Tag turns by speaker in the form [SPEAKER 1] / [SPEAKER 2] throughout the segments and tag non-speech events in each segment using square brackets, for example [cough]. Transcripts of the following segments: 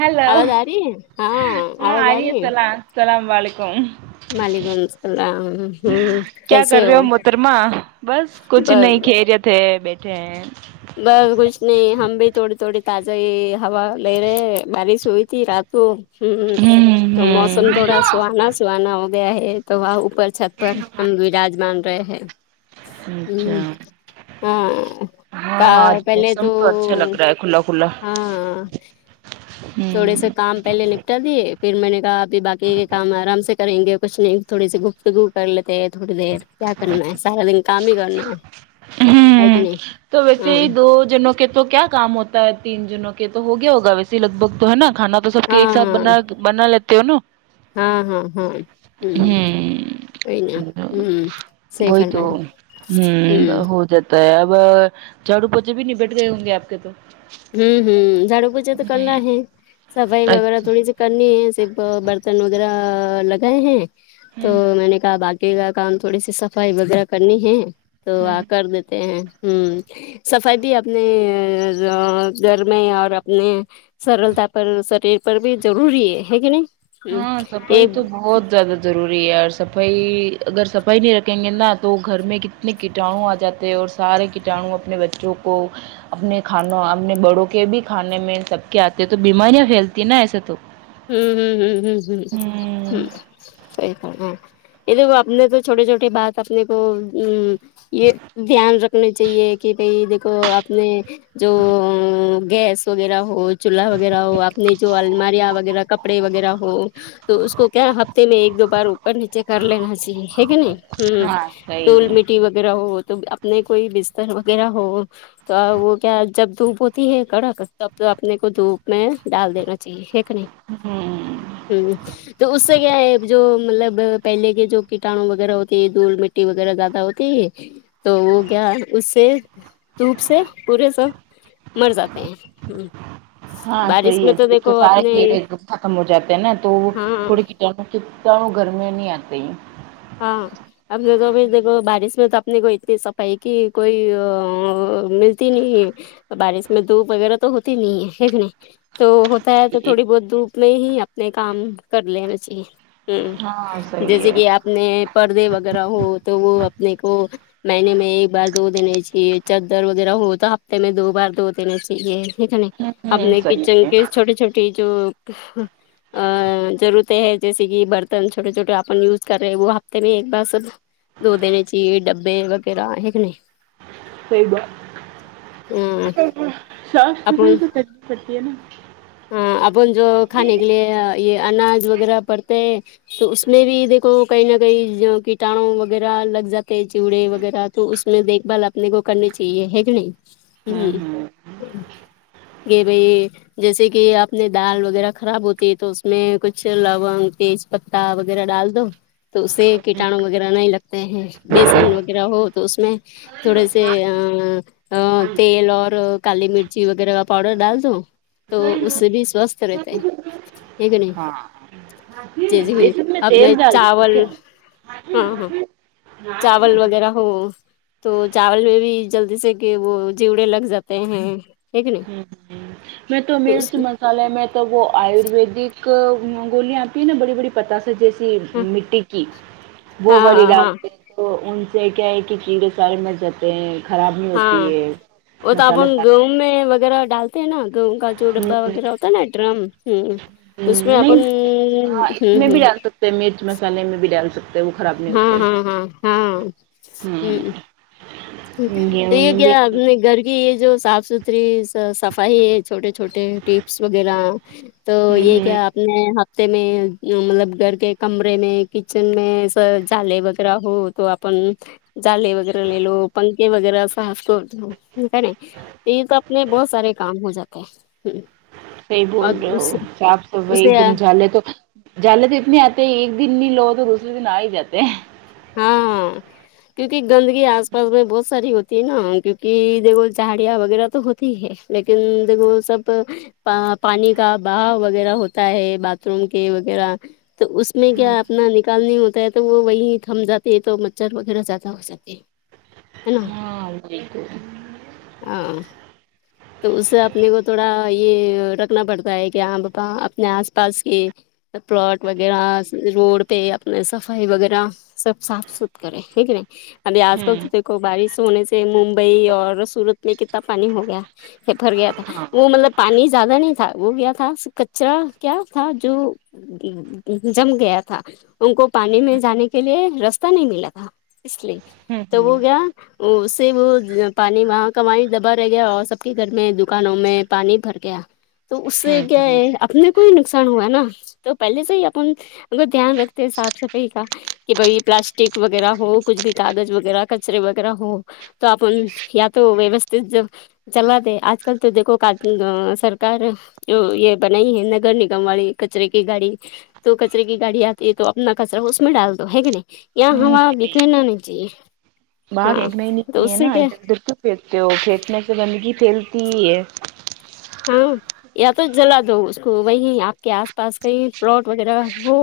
[SPEAKER 1] hello
[SPEAKER 2] آواز آ رہی ہے
[SPEAKER 1] ہاں
[SPEAKER 2] آواز
[SPEAKER 1] آ ری ہے
[SPEAKER 2] رہی
[SPEAKER 1] سلام سلام وعلیکم
[SPEAKER 2] وعلیکم السلام ہمم
[SPEAKER 1] کیا کر
[SPEAKER 2] کیسے
[SPEAKER 1] رہے
[SPEAKER 2] ہو
[SPEAKER 1] محترمہ بس کچھ نہیں
[SPEAKER 2] بس
[SPEAKER 1] خیر یت ہے بیٹھے ہیں
[SPEAKER 2] بس کچھ نہیں ہم بھی تھوڑی تھوڑی تازہ ہی ہوا لے رہے ہیں بارش ہوئی تھی رات تو ہمم تو موسم تھوڑا
[SPEAKER 1] ہمم
[SPEAKER 2] سہانا سہانا ہو گیا ہے تو وہاں اوپر چھت پر ہم وراجمان رہے ہیں
[SPEAKER 1] اچھا
[SPEAKER 2] ہمم ہاں
[SPEAKER 1] ہاں
[SPEAKER 2] کا
[SPEAKER 1] آج
[SPEAKER 2] پہلے تو
[SPEAKER 1] موسم اچھا لگ رہا ہے کھلا کھلا
[SPEAKER 2] ہاں تھوڑے
[SPEAKER 1] ہمم
[SPEAKER 2] سے کام پہلے نپٹا دیے پھر میں نے کہا ابھی باقی کے کام آرام سے کریں گے کچھ نہیں تھوڑی سی گفتگو کر لیتے تھوڑی دیر کیا کرنا ہے سارا دن کام ہی کرنا ہےہے کہ نہیں ہاں
[SPEAKER 1] وہ جنوں کہ تو کیا کام ہوتا ہے تین جنوں کے تو ہو گیا ہوگا ویسے لگ بگ تو ہے نا کھانا تو سب کے ایک
[SPEAKER 2] ہاں
[SPEAKER 1] ساتھ
[SPEAKER 2] ہاں
[SPEAKER 1] بنا بنا لیتے ہو نا
[SPEAKER 2] ہاں ہاں ہاں ہمم کوئی نا
[SPEAKER 1] ہمم
[SPEAKER 2] ہوں صحیح
[SPEAKER 1] وہی
[SPEAKER 2] فر
[SPEAKER 1] تو ہمم ہو جات تا با جھاڑو پوچے بھی نبٹ گئے ہوں گے آپ کے تو
[SPEAKER 2] ہوں ہمم جھا ڑو پوچے تو کرنا ہے صفائی وغیرہ
[SPEAKER 1] اچھا
[SPEAKER 2] تھوڑی سی کرنی ہے صرف برتن وغیرہ لگائے ہیں تو
[SPEAKER 1] ہوں
[SPEAKER 2] میں نے کہا باق ی کا کام تھوڑی سی صفائی وغیرہ کرنی ہے تو آ
[SPEAKER 1] ہوں
[SPEAKER 2] کر دیتے ہیں ہمم صفائی بھی اپنے ا گھر میں اور اپنے سرلتا پن سریر پر بھی ضروری ہے ہے کہ نہیں ہ
[SPEAKER 1] ہاں صفاںی
[SPEAKER 2] ایک
[SPEAKER 1] تو بہت ضرر ضروری ہے اور صفائی اگر صفائی نہیں رکھیں گے نا تو گھر میں کتنے کیٹانو آ جاتے ہیں اور سارے کٹانو اپنے بچوں کو اپنے کھانو اپنے بڑوں کے بھی کھانے میں سب کے آتے ہیں تو بیماریاں پھیلتی ہیں نا ایسے تو
[SPEAKER 2] امم امم امم
[SPEAKER 1] ہوں
[SPEAKER 2] امم صحیح فرماںے یہ دیکھو اپنے تو چھوٹے چھوٹے بات اپنے کو امم یہ دھیان رکھنے چاہیے کہ بھاںی دیکھو اپنے جو امم گیس وغیرہ ہو چولہا وغیرہ ہو اپنی جو الماریاں وغ وغیرہ کپڑے وغیرہ ہو تو اس کو کیا ہفتے میں ایک دو بار اوپر نیچے کر لینا چاہیے ہےکہ نہیں ہوں
[SPEAKER 1] ہاں
[SPEAKER 2] دھول
[SPEAKER 1] صحیح
[SPEAKER 2] مٹی وغیرہ ہو تو اپنے کوئی بستر وغیرہ ہو تا وہ کیا جب دھوپ ہوتی ہے کڑک تب تو اپنے کو دھوپ میں ڈال دینا چاہیے بےشک نہیں
[SPEAKER 1] اممم
[SPEAKER 2] امم تو اس سے کیا ہے جو مطلب پہلے کے جو کٹانو وغیرہ ہوتی ہے ڈھول مٹی ٹی وغیرہ زیادہ ہوتی تو وہ کیا اس سے دھوپ سے پورے زخم مر جاتے ہیں امم
[SPEAKER 1] ہاں
[SPEAKER 2] بارش
[SPEAKER 1] صحیح
[SPEAKER 2] میں
[SPEAKER 1] ہے
[SPEAKER 2] تو
[SPEAKER 1] دھوپ
[SPEAKER 2] دیکھو
[SPEAKER 1] سے سارے
[SPEAKER 2] اپنے
[SPEAKER 1] کیڑے ختم ہو جاتے ہیں نا تو وہ
[SPEAKER 2] ہاں
[SPEAKER 1] تھوڑی کیٹینو ویٹانو گھر میں نہیں آتے ہیں
[SPEAKER 2] ہاں اپنےکوابھیچ دیکھو بارش ہوئی تو اپنے کو اتنی صفائی کی کوئیی ہاں آ آ ملتی نہیں ہے بارش میں دھوپ وغیرہ تو ہوتی نہیں ہے ہے کے نہیں تو ہوتا ہے تو تھوڑی بہت دھوپ میں ہی اپنے کام کر لینا چاہیے
[SPEAKER 1] ہاں
[SPEAKER 2] امم
[SPEAKER 1] صحیح
[SPEAKER 2] جیسے
[SPEAKER 1] ہے
[SPEAKER 2] کہ ا پنے پردے وغیرہ ہو تو وہ اپنے کو مہینے میں ایک باردھودینے چاہیے چدر وغیرہ ہو تو ہفتے میں دو بار دھو دینا چاہیے دیکھنے
[SPEAKER 1] ہوں ہوں
[SPEAKER 2] اپنے
[SPEAKER 1] صحیح
[SPEAKER 2] کچن
[SPEAKER 1] ہے
[SPEAKER 2] کے چھوٹی چھوٹی جو ہو آں ضرورتیں ہے جیسے کہ برتن چھوٹے چھوٹے اپن یوز کر رہے وہ ہفتے میں ایک بار سب دھو دینے چائیے ڈبے وغیرہ ہے کہ نہیں
[SPEAKER 1] فباایک
[SPEAKER 2] نہیں
[SPEAKER 1] منٹ سانس بھول رہی ہو تو [unintelligible]
[SPEAKER 2] ہاں اپن جو کھانے کے لیے یہ اناج وغیرہ پڑتے ہے تو اس میں بھی دیکھو کہیں نہ کہیں جو کیٹا نو وغیرہ لگ جاتے ہیں چڑے وغیرہ تو اس میں دیکھ بھال اپنے کو کرنی چاہیے ہے کہ نہیں
[SPEAKER 1] ہوں ہوں
[SPEAKER 2] امم یہ بھی جیسے کہ اپنے دال وغیرہ خراب ہوتی ہیں تو اس میں کچھ لو نگ تیز پتا وغیرہ ڈال دو تو اسے کیٹانو وغیرہ نہیں لگتے ہیں بیسن وغیرہ ہو تو اس میں تھوڑے سے ہاں تیل اور کالی مرچی وغیرہ کا پاؤڈر ڈال دو تو اس سے بھی سوستھ رہتے ہیں ہے کہ نہیں
[SPEAKER 1] ہاں
[SPEAKER 2] جیسے کہ
[SPEAKER 1] بیسن میں تیل
[SPEAKER 2] اپنے
[SPEAKER 1] ڈال دے
[SPEAKER 2] چاول
[SPEAKER 1] کیا [unintelligible]
[SPEAKER 2] ہوو تو چاول میں بھی جلدی سے کہ وہ چیوڑے لگ جاتے ہیں ہیں کہ نہیں
[SPEAKER 1] میں تو مرچ مسل دھوپکالے میں تو وہ آیورویدک گولیاں آتی ہے نا بڑی بڑی پتا جیسی
[SPEAKER 2] ہاں
[SPEAKER 1] مٹی کی وہ
[SPEAKER 2] ہاں
[SPEAKER 1] والی
[SPEAKER 2] ہاں ہاں
[SPEAKER 1] ڈالتے تو ان سے کہے کہ کیڑے سارے مرجاتے خراب نہیں ہوتی
[SPEAKER 2] ہاں
[SPEAKER 1] ہے
[SPEAKER 2] وہ تو
[SPEAKER 1] مسالے
[SPEAKER 2] اپن
[SPEAKER 1] سار
[SPEAKER 2] گیہوں میں وغیرہ ڈالتے ہیں نا گہیوں کا جو
[SPEAKER 1] ہوں
[SPEAKER 2] ڈبا وغیرہ ہوتا ہے نا ڈرم ہم اس میں
[SPEAKER 1] ہوں
[SPEAKER 2] اپن ہمم ہمم
[SPEAKER 1] سے مرچ مسالے میں بھی ڈال سکتے تو وہ خراب نہیں
[SPEAKER 2] ہاں
[SPEAKER 1] ہوتے
[SPEAKER 2] ہاں ہاں ہاں ہوں
[SPEAKER 1] ہوں
[SPEAKER 2] تو
[SPEAKER 1] گیہوں
[SPEAKER 2] یہ
[SPEAKER 1] میں
[SPEAKER 2] کیا
[SPEAKER 1] بھی
[SPEAKER 2] اپنے گھر کہ یہ جو صاف ستھری صفائی ہے چھوٹے چھوٹے ٹیپس وغیرہ تو
[SPEAKER 1] ہوں
[SPEAKER 2] یہ
[SPEAKER 1] ہوں
[SPEAKER 2] کیا آپ نیا ہفتے میں مطلب گھر کے کمرے میں کچن میں س جالے وغیرہ ہو تواپ اپ جالے وغیرہ لے لو پنکھے وغیرہ صاف کر دو کا نہیں یہ ہی تو اپنے بہت سارے کام ہو جاتے ہیں ہمم
[SPEAKER 1] صحیح بول رہے ہو صاف صفائی
[SPEAKER 2] اسے
[SPEAKER 1] اک دم جھالے تو جالے تو اتنے آتے ہیں ایک دن نہیں لو تو دوسرے دن آ ہی جات ہیں
[SPEAKER 2] ہاں کیوںکہ گندگی آس پاس میں بہت ساری ہوتی ہے نا کیونکہ دیک چاڑیاں وغیرہ تو ہو تی ہے لیکن جب وہ سب پا پانی کا بہا وغیرہ ہوتا ہے باتھ روم کے وغیرہ تو اس میں کیا اپنا نکالنے ہوتا ہے تو وہ وہی حمزہ تھے تو مچھر وغیرہ زیادہ ہو ساک ہے نہ
[SPEAKER 1] بالکل
[SPEAKER 2] ہاں تو اسے اپنے کو تھوڑا یہ رکھنا پڑتا ہے کہ ہاں پ اپنے اس پاس کے پلاٹ وغیرہ روڈ پہ اپنے صفائی وغیرہ سب صاف ست کرے ٹھیکرے ابھی اج کل
[SPEAKER 1] ہوں
[SPEAKER 2] تو دیکو بارش ہونے سے ممبئی اور سورت میں کتنا پانی ہو گیا پھر بھر گیا تو
[SPEAKER 1] ہاں
[SPEAKER 2] وہ مطلب پانی زیادہ نہیں تھا وہ کیا تھا کچرا کیا تھا جو جم گیا تھا ان کو پانی میں جانے کے لیے رستہ نہیں ملا تھا اس لیے
[SPEAKER 1] ہوں
[SPEAKER 2] تو
[SPEAKER 1] ہوں
[SPEAKER 2] وہ گیا اس سے وہ پانی وہاں کا وہ دبا رہ گیا اور سب ٹی گھر میں دکانوں میں پانی بھر گیا تو اس سے
[SPEAKER 1] ہوں
[SPEAKER 2] کیا ہے
[SPEAKER 1] ہوں
[SPEAKER 2] اپنے کو ہی نقصان ہوا نا تو پہلے سے ہی اپن اگر دھیان رکھتے ہیں صاف صفائی کا کہ بھائی پلاسٹک وغیرہ ہو کچھ بھی کاغذ وغیرہ کچرے وغیرہ ہو تو اپن یہیا تو ویوستت جن چلا دی اج کل تو دیکھو کاٹن سرکار ا یہ بنائی ہے نگر نگم والی کچرے کی گاڑی تو کچرے کی گاڑی اتی ہے تو اپنا کچرا اس میں ڈال دو ہے کے نہیں یہ ہوا
[SPEAKER 1] ہوں
[SPEAKER 2] بھیکر نہیں چاہیے
[SPEAKER 1] باہر
[SPEAKER 2] ہاں
[SPEAKER 1] ایک مہینہ
[SPEAKER 2] تو
[SPEAKER 1] کی
[SPEAKER 2] اس
[SPEAKER 1] ہے
[SPEAKER 2] سے
[SPEAKER 1] نہ
[SPEAKER 2] کیا
[SPEAKER 1] کیوں پھینکتے ہو کھینکنے سے گندگی پھیلتی ہی ہے
[SPEAKER 2] ہاں یا تو جلا دو اس کو وہی اپ کے اس پاس کہیں پلوٹ وغیرہ ہو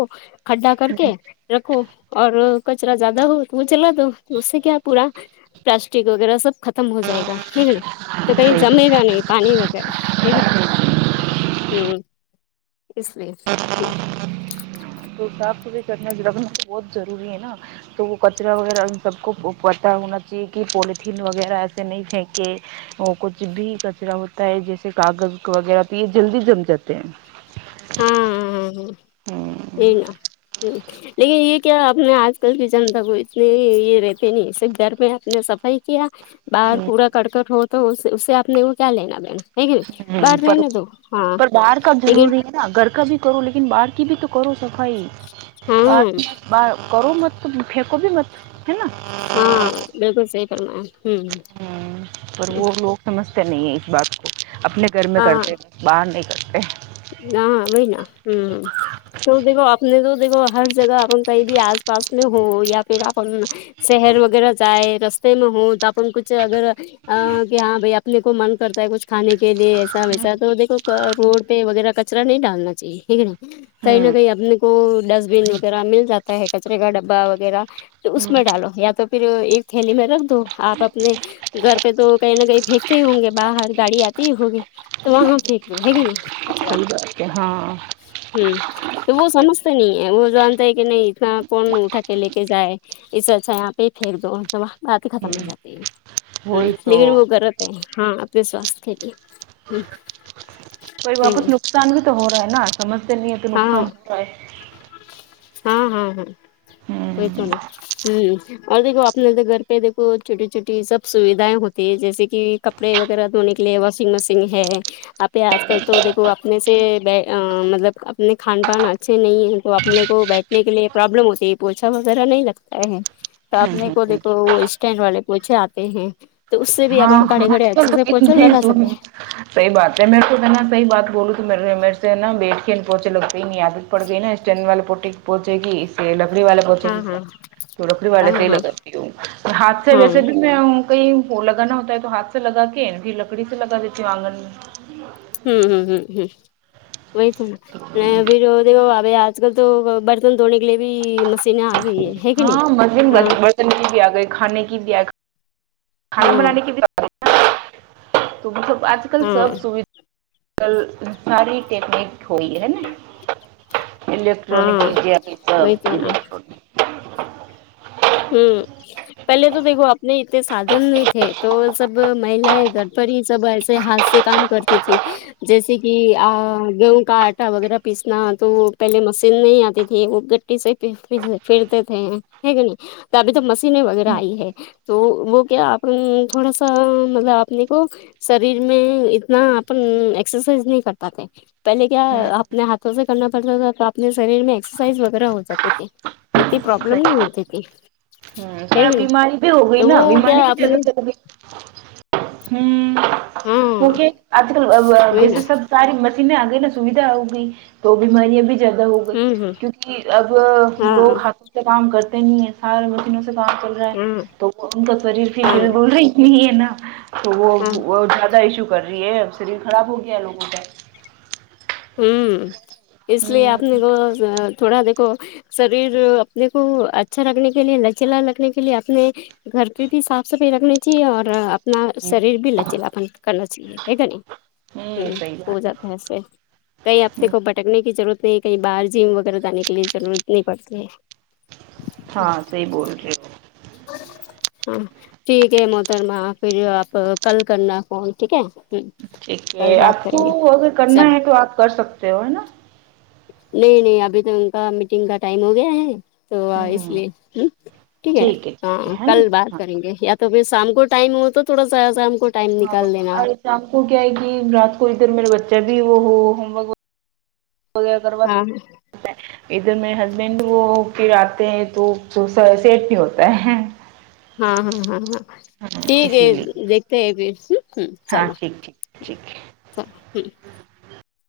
[SPEAKER 2] کھڈا کر کے رکھو اور کچرا زیادہ ہو تو وہ جلا دو اس سے کیا پورا پلاسٹک وغیرہ سب ختم ہو جائے گا ہیں کہ نہیں تو کہیں جمے گا نہیں پانی وغیرہ ہے کہ نہیں امم اسلیے
[SPEAKER 1] تو صاف ستھری کرنا بہت ضروری ہے نا تو وہ کچرا وغیرہ ان سب کو پتہ ہونا چاہیے کہ پولیتھین وغیرہ ایسے نہیں پھینکے اور کچھ بھی کچرا ہوتا ہے جیسے کاغز کا وغیرہ تو یہ جلدی جم جاتے ہیں
[SPEAKER 2] امم پھر
[SPEAKER 1] ہ
[SPEAKER 2] ہم ملکے لیکن یہ کیا اپنے آج کل کی جنتا کو اتنے یہ رہتے نہیں صرف گھر میں آپ نے صفائی کیا باہر پورا کڑ کٹ ہو تو اس سے آپ نے وہ کیا لینا دینا ہے کہ نہیں
[SPEAKER 1] ہم
[SPEAKER 2] باہر
[SPEAKER 1] پر
[SPEAKER 2] رہنے دو ہاں
[SPEAKER 1] پر باہر کا
[SPEAKER 2] لیکن
[SPEAKER 1] ضروری نہ گھر کا بھی کرو لیکن باہر کی بھی تو کرو صفائی
[SPEAKER 2] ہاں
[SPEAKER 1] بات با کرو مت تم پھینکو بھی مت ہے نا
[SPEAKER 2] ہاں بالکل صحیح فرمایا امم
[SPEAKER 1] ہوں پر وہ لوگ سمجھتے نہیں ہیں اس بات کو اپنے گھر میں کرتے ہے باہر نہیں کرتے
[SPEAKER 2] نا نے نا امم تو دیکھو اپنے تو دیکھو ہر جگہ آپ کہیں بھی آس پاس میں ہو یا پھر اپن شہر وغیرہ جائے رستے میں ہو تو اپن کچھ اگر ہاں کہ ہاں بھائی اپنے کو من کرتا ہے کچھ کھانے کے لیے ایسا ویسا تو دیھکو روڈ پے وغیرہ کچر ا نہیں ڈالنا چاہیے ہے کہ نہیں کہیں نہ
[SPEAKER 1] ہوں
[SPEAKER 2] کہیں اپنے کو ڈسٹبین وغیرہ مل جاتا ہے کچرے کا ڈبا وغیرہ اس میں ڈالو یا تو پھر ایک تھیلی میں رکھ دو آپ اپنے گھر پہ تو کہیں نہ کہیں پھینکتے ہی ہوں گے باہر گاڑی آتی ہی ہوگی تو وہاں پھینک لو ہے کی نئی کچرا
[SPEAKER 1] صحیح بات ہاں
[SPEAKER 2] امم تو وہ
[SPEAKER 1] ہ
[SPEAKER 2] سمجھتے نہیں ہے وہ جانتے ہے کہ نہیں اتنا کون اٹھا کے لے کے جائے اس سے اچھا یہاں پہ ہی پھینک دو تو بات ہی ختم ہو جاتی ہے
[SPEAKER 1] وہی تو
[SPEAKER 2] لیکن وہ غلط نہی ہے ہاں اپنے سواست کیلئے امم
[SPEAKER 1] کوئی واپس نقصان بھی تو ہو رہا ہے نا سمجھتے نہیں ہے تو
[SPEAKER 2] ہاں
[SPEAKER 1] نقصان ہو رہا ہے
[SPEAKER 2] ہاں ہاں وہی تو نا
[SPEAKER 1] ہے
[SPEAKER 2] اس سے اور دیھکو اپنے بی گھر پہ دیکھو چھوٹی چھوٹی سب سویدھائیں ہوتی ہے جیسے کہ کپڑے وغیرہ دھونے کے لیے واشنگ مشین ہے آپی آج کل تو دیکھو اپنے سے بے مطلب اپنے کھان پان اچھے نہیں ہیں تو اپنے کو بیٹھنے کے لیے پروابلم ہوتی ہے پوچھا وغیرہ نہیں لگتا ہے اپنے کو دیکھو وہ اسٹینڈ والے پوچھے آتے ہیں تو اس سے بھی اب
[SPEAKER 1] ہاں آج کل تو کتنے زورنے صحیح بات ہے مرکو ہینا صحیح بات بولوں تو میرے سے نا بیٹھ کے پونچھ لو [unintelligible] عادت پردگی نا اسٹن وال پٹی پوچے گی یہ لکڑی والے پہنچے گی
[SPEAKER 2] ہاں ہاں
[SPEAKER 1] تو لکڑی والے
[SPEAKER 2] ہاں
[SPEAKER 1] سے ہی
[SPEAKER 2] ہاں
[SPEAKER 1] لگاتی ہوں ہاتھ سے
[SPEAKER 2] ہاں
[SPEAKER 1] ویسے بھی میں ہوں کہیں وہ لگانا ہوتا ہے تو ہاتھ سے لگا کے یہ لکڑی سے لگا دیتی ہو آنگن
[SPEAKER 2] امم امم امم امم وہی تو نا میں بھی رورہی ہوں ابھی آج کل تو برتن دھونے کے لیے بھی مشینیں آ گئی ہے ہے کہ نہیں
[SPEAKER 1] ہاں مشین
[SPEAKER 2] ہاں
[SPEAKER 1] برتن کی بھی آ گئی کھانے کی بھی آ گئی کھانا
[SPEAKER 2] ہاں
[SPEAKER 1] بنانے کی بھی آگئی ہاں آج کل
[SPEAKER 2] ہاں
[SPEAKER 1] سب سویدھ کل ساری ٹیکنک ہوئی ہے نا الیکٹرانک
[SPEAKER 2] ہاں
[SPEAKER 1] میڈیا کی کیا
[SPEAKER 2] وہی
[SPEAKER 1] سب
[SPEAKER 2] تو نا
[SPEAKER 1] الیکٹرانک
[SPEAKER 2] ہوں پہلے تو دیکھو اپنے انے سادھن نہیں تھے تو سب مہیائیں گھر پر ہی سب ایسے ہاتھ سے کام کرتی تھی جیسے کہ گیہوں کا آٹا وغیرہ پیسنا تو پہلے مشین نہیں آتی تھی وہ سے پھرتے تھے ہے کی نئی ابھی تو مشینیں وغیرہ
[SPEAKER 1] ہوں
[SPEAKER 2] آئی ہے تو وہ کیا اپی تھوڑا سا مطلب آپ نے کو شریر میں اتنا اپن ایکسرسائز نہیں کر پاتے پہلے کیا
[SPEAKER 1] ہوں
[SPEAKER 2] اپنے ہاتھوں سے کرنا پڑتا تھا تو اپنے شریر میں ایکسرسائز وغیرہ ہو جاتے تھے اتی پرابلم نہیں ہوتی تھی ہے
[SPEAKER 1] اور
[SPEAKER 2] کہ
[SPEAKER 1] اب
[SPEAKER 2] نہیں
[SPEAKER 1] بیماری بھی ہو گئی
[SPEAKER 2] تو
[SPEAKER 1] نا
[SPEAKER 2] وہ کیا
[SPEAKER 1] بیماری
[SPEAKER 2] آپ
[SPEAKER 1] بھی لو
[SPEAKER 2] نے
[SPEAKER 1] چل گئی ہوں وہ
[SPEAKER 2] ہاں
[SPEAKER 1] کہ آج کل
[SPEAKER 2] وہی نا
[SPEAKER 1] جیسے سب ساری مشینیں آ گئی نا سویدھا ہوگی تو بیماریاں بھی زیادہ ہوگی گئی
[SPEAKER 2] ہوں ہ
[SPEAKER 1] کیونکہ اب لوگ
[SPEAKER 2] ہاں
[SPEAKER 1] ہاتھوں سے کام کرتے نہیں ہے سارے مشینوں سے کام کر را ہا
[SPEAKER 2] ہاں
[SPEAKER 1] تو انکا شریر بھی [unintelligible] ہی
[SPEAKER 2] ہاں
[SPEAKER 1] نہیں ہے نا تو وہ
[SPEAKER 2] ہاں
[SPEAKER 1] وہ زیادہ ایشو کر رہی ہے اب شریر خراب ہو گیا ہے لوگوں کا
[SPEAKER 2] ہوں اس لیے آپ
[SPEAKER 1] ہوں
[SPEAKER 2] نے وہ تھوڑا دیکھو شریر اپنے کو اچھا رکھنے کے لیے لچلا رکھنے کے لیے اپنے گھرکی بھی صاف صفائی رکھنی چاہیے اور ن
[SPEAKER 1] ہوں
[SPEAKER 2] شریر بھی لچل اپن کرنا چاہیے ہے کےنہیں
[SPEAKER 1] ہوں
[SPEAKER 2] ہمم
[SPEAKER 1] صحیح
[SPEAKER 2] ہو
[SPEAKER 1] بات
[SPEAKER 2] جاتا ہے ایسے کئی
[SPEAKER 1] ہوں
[SPEAKER 2] اپنےکو بھٹکنے کی ضرورت نہیں کہیں باہر جم وغیرہ جانے کے لیے ضرورت نہیں پڑتی ہے
[SPEAKER 1] ہاں صحیح بول رہے ہو
[SPEAKER 2] [unintelligible] ہاں ٹھیک ہے محترما پھر آپ کل کرنا فون ٹھیک ہے ہ
[SPEAKER 1] ٹھیک ہے
[SPEAKER 2] کل
[SPEAKER 1] آپ
[SPEAKER 2] بات
[SPEAKER 1] کو
[SPEAKER 2] کریں گے
[SPEAKER 1] اگر
[SPEAKER 2] چلو
[SPEAKER 1] کرنا ہے تو آپ کر سکتے ہو ہے نا
[SPEAKER 2] نہیں نہیں ابھی تو ان کا میٹنگ کا ٹائم ہو گیا ہے تو اس
[SPEAKER 1] ہوں
[SPEAKER 2] لیے ہمم ٹھیک ہے
[SPEAKER 1] ٹھیک ہے
[SPEAKER 2] ہاں
[SPEAKER 1] ہے نا
[SPEAKER 2] کل بات
[SPEAKER 1] ہاں
[SPEAKER 2] کریں گے یا تو پھر شام کو ٹائم ہو تو تھوڑا س شام کو ٹائم
[SPEAKER 1] ہاں
[SPEAKER 2] نکال لینا
[SPEAKER 1] اور
[SPEAKER 2] آپ
[SPEAKER 1] شام کو کیا ہے کہ رات کو ادھر میرا بچہ بھی وہ ہو ہوورک ہو گیا کر
[SPEAKER 2] ہاں
[SPEAKER 1] بات ادھر میرے ہسبینڈ وہ پھر آتے ہیں تو تو سیٹ نہیں ہوتا ہے
[SPEAKER 2] ہاں ہاں ہاں ہاں ٹھیک ہے
[SPEAKER 1] اسی لیے
[SPEAKER 2] دیکھتے ہیں پھر ہمم
[SPEAKER 1] ہاں
[SPEAKER 2] چلو
[SPEAKER 1] ٹھیک ٹھیک ٹھیک
[SPEAKER 2] چلو ہمم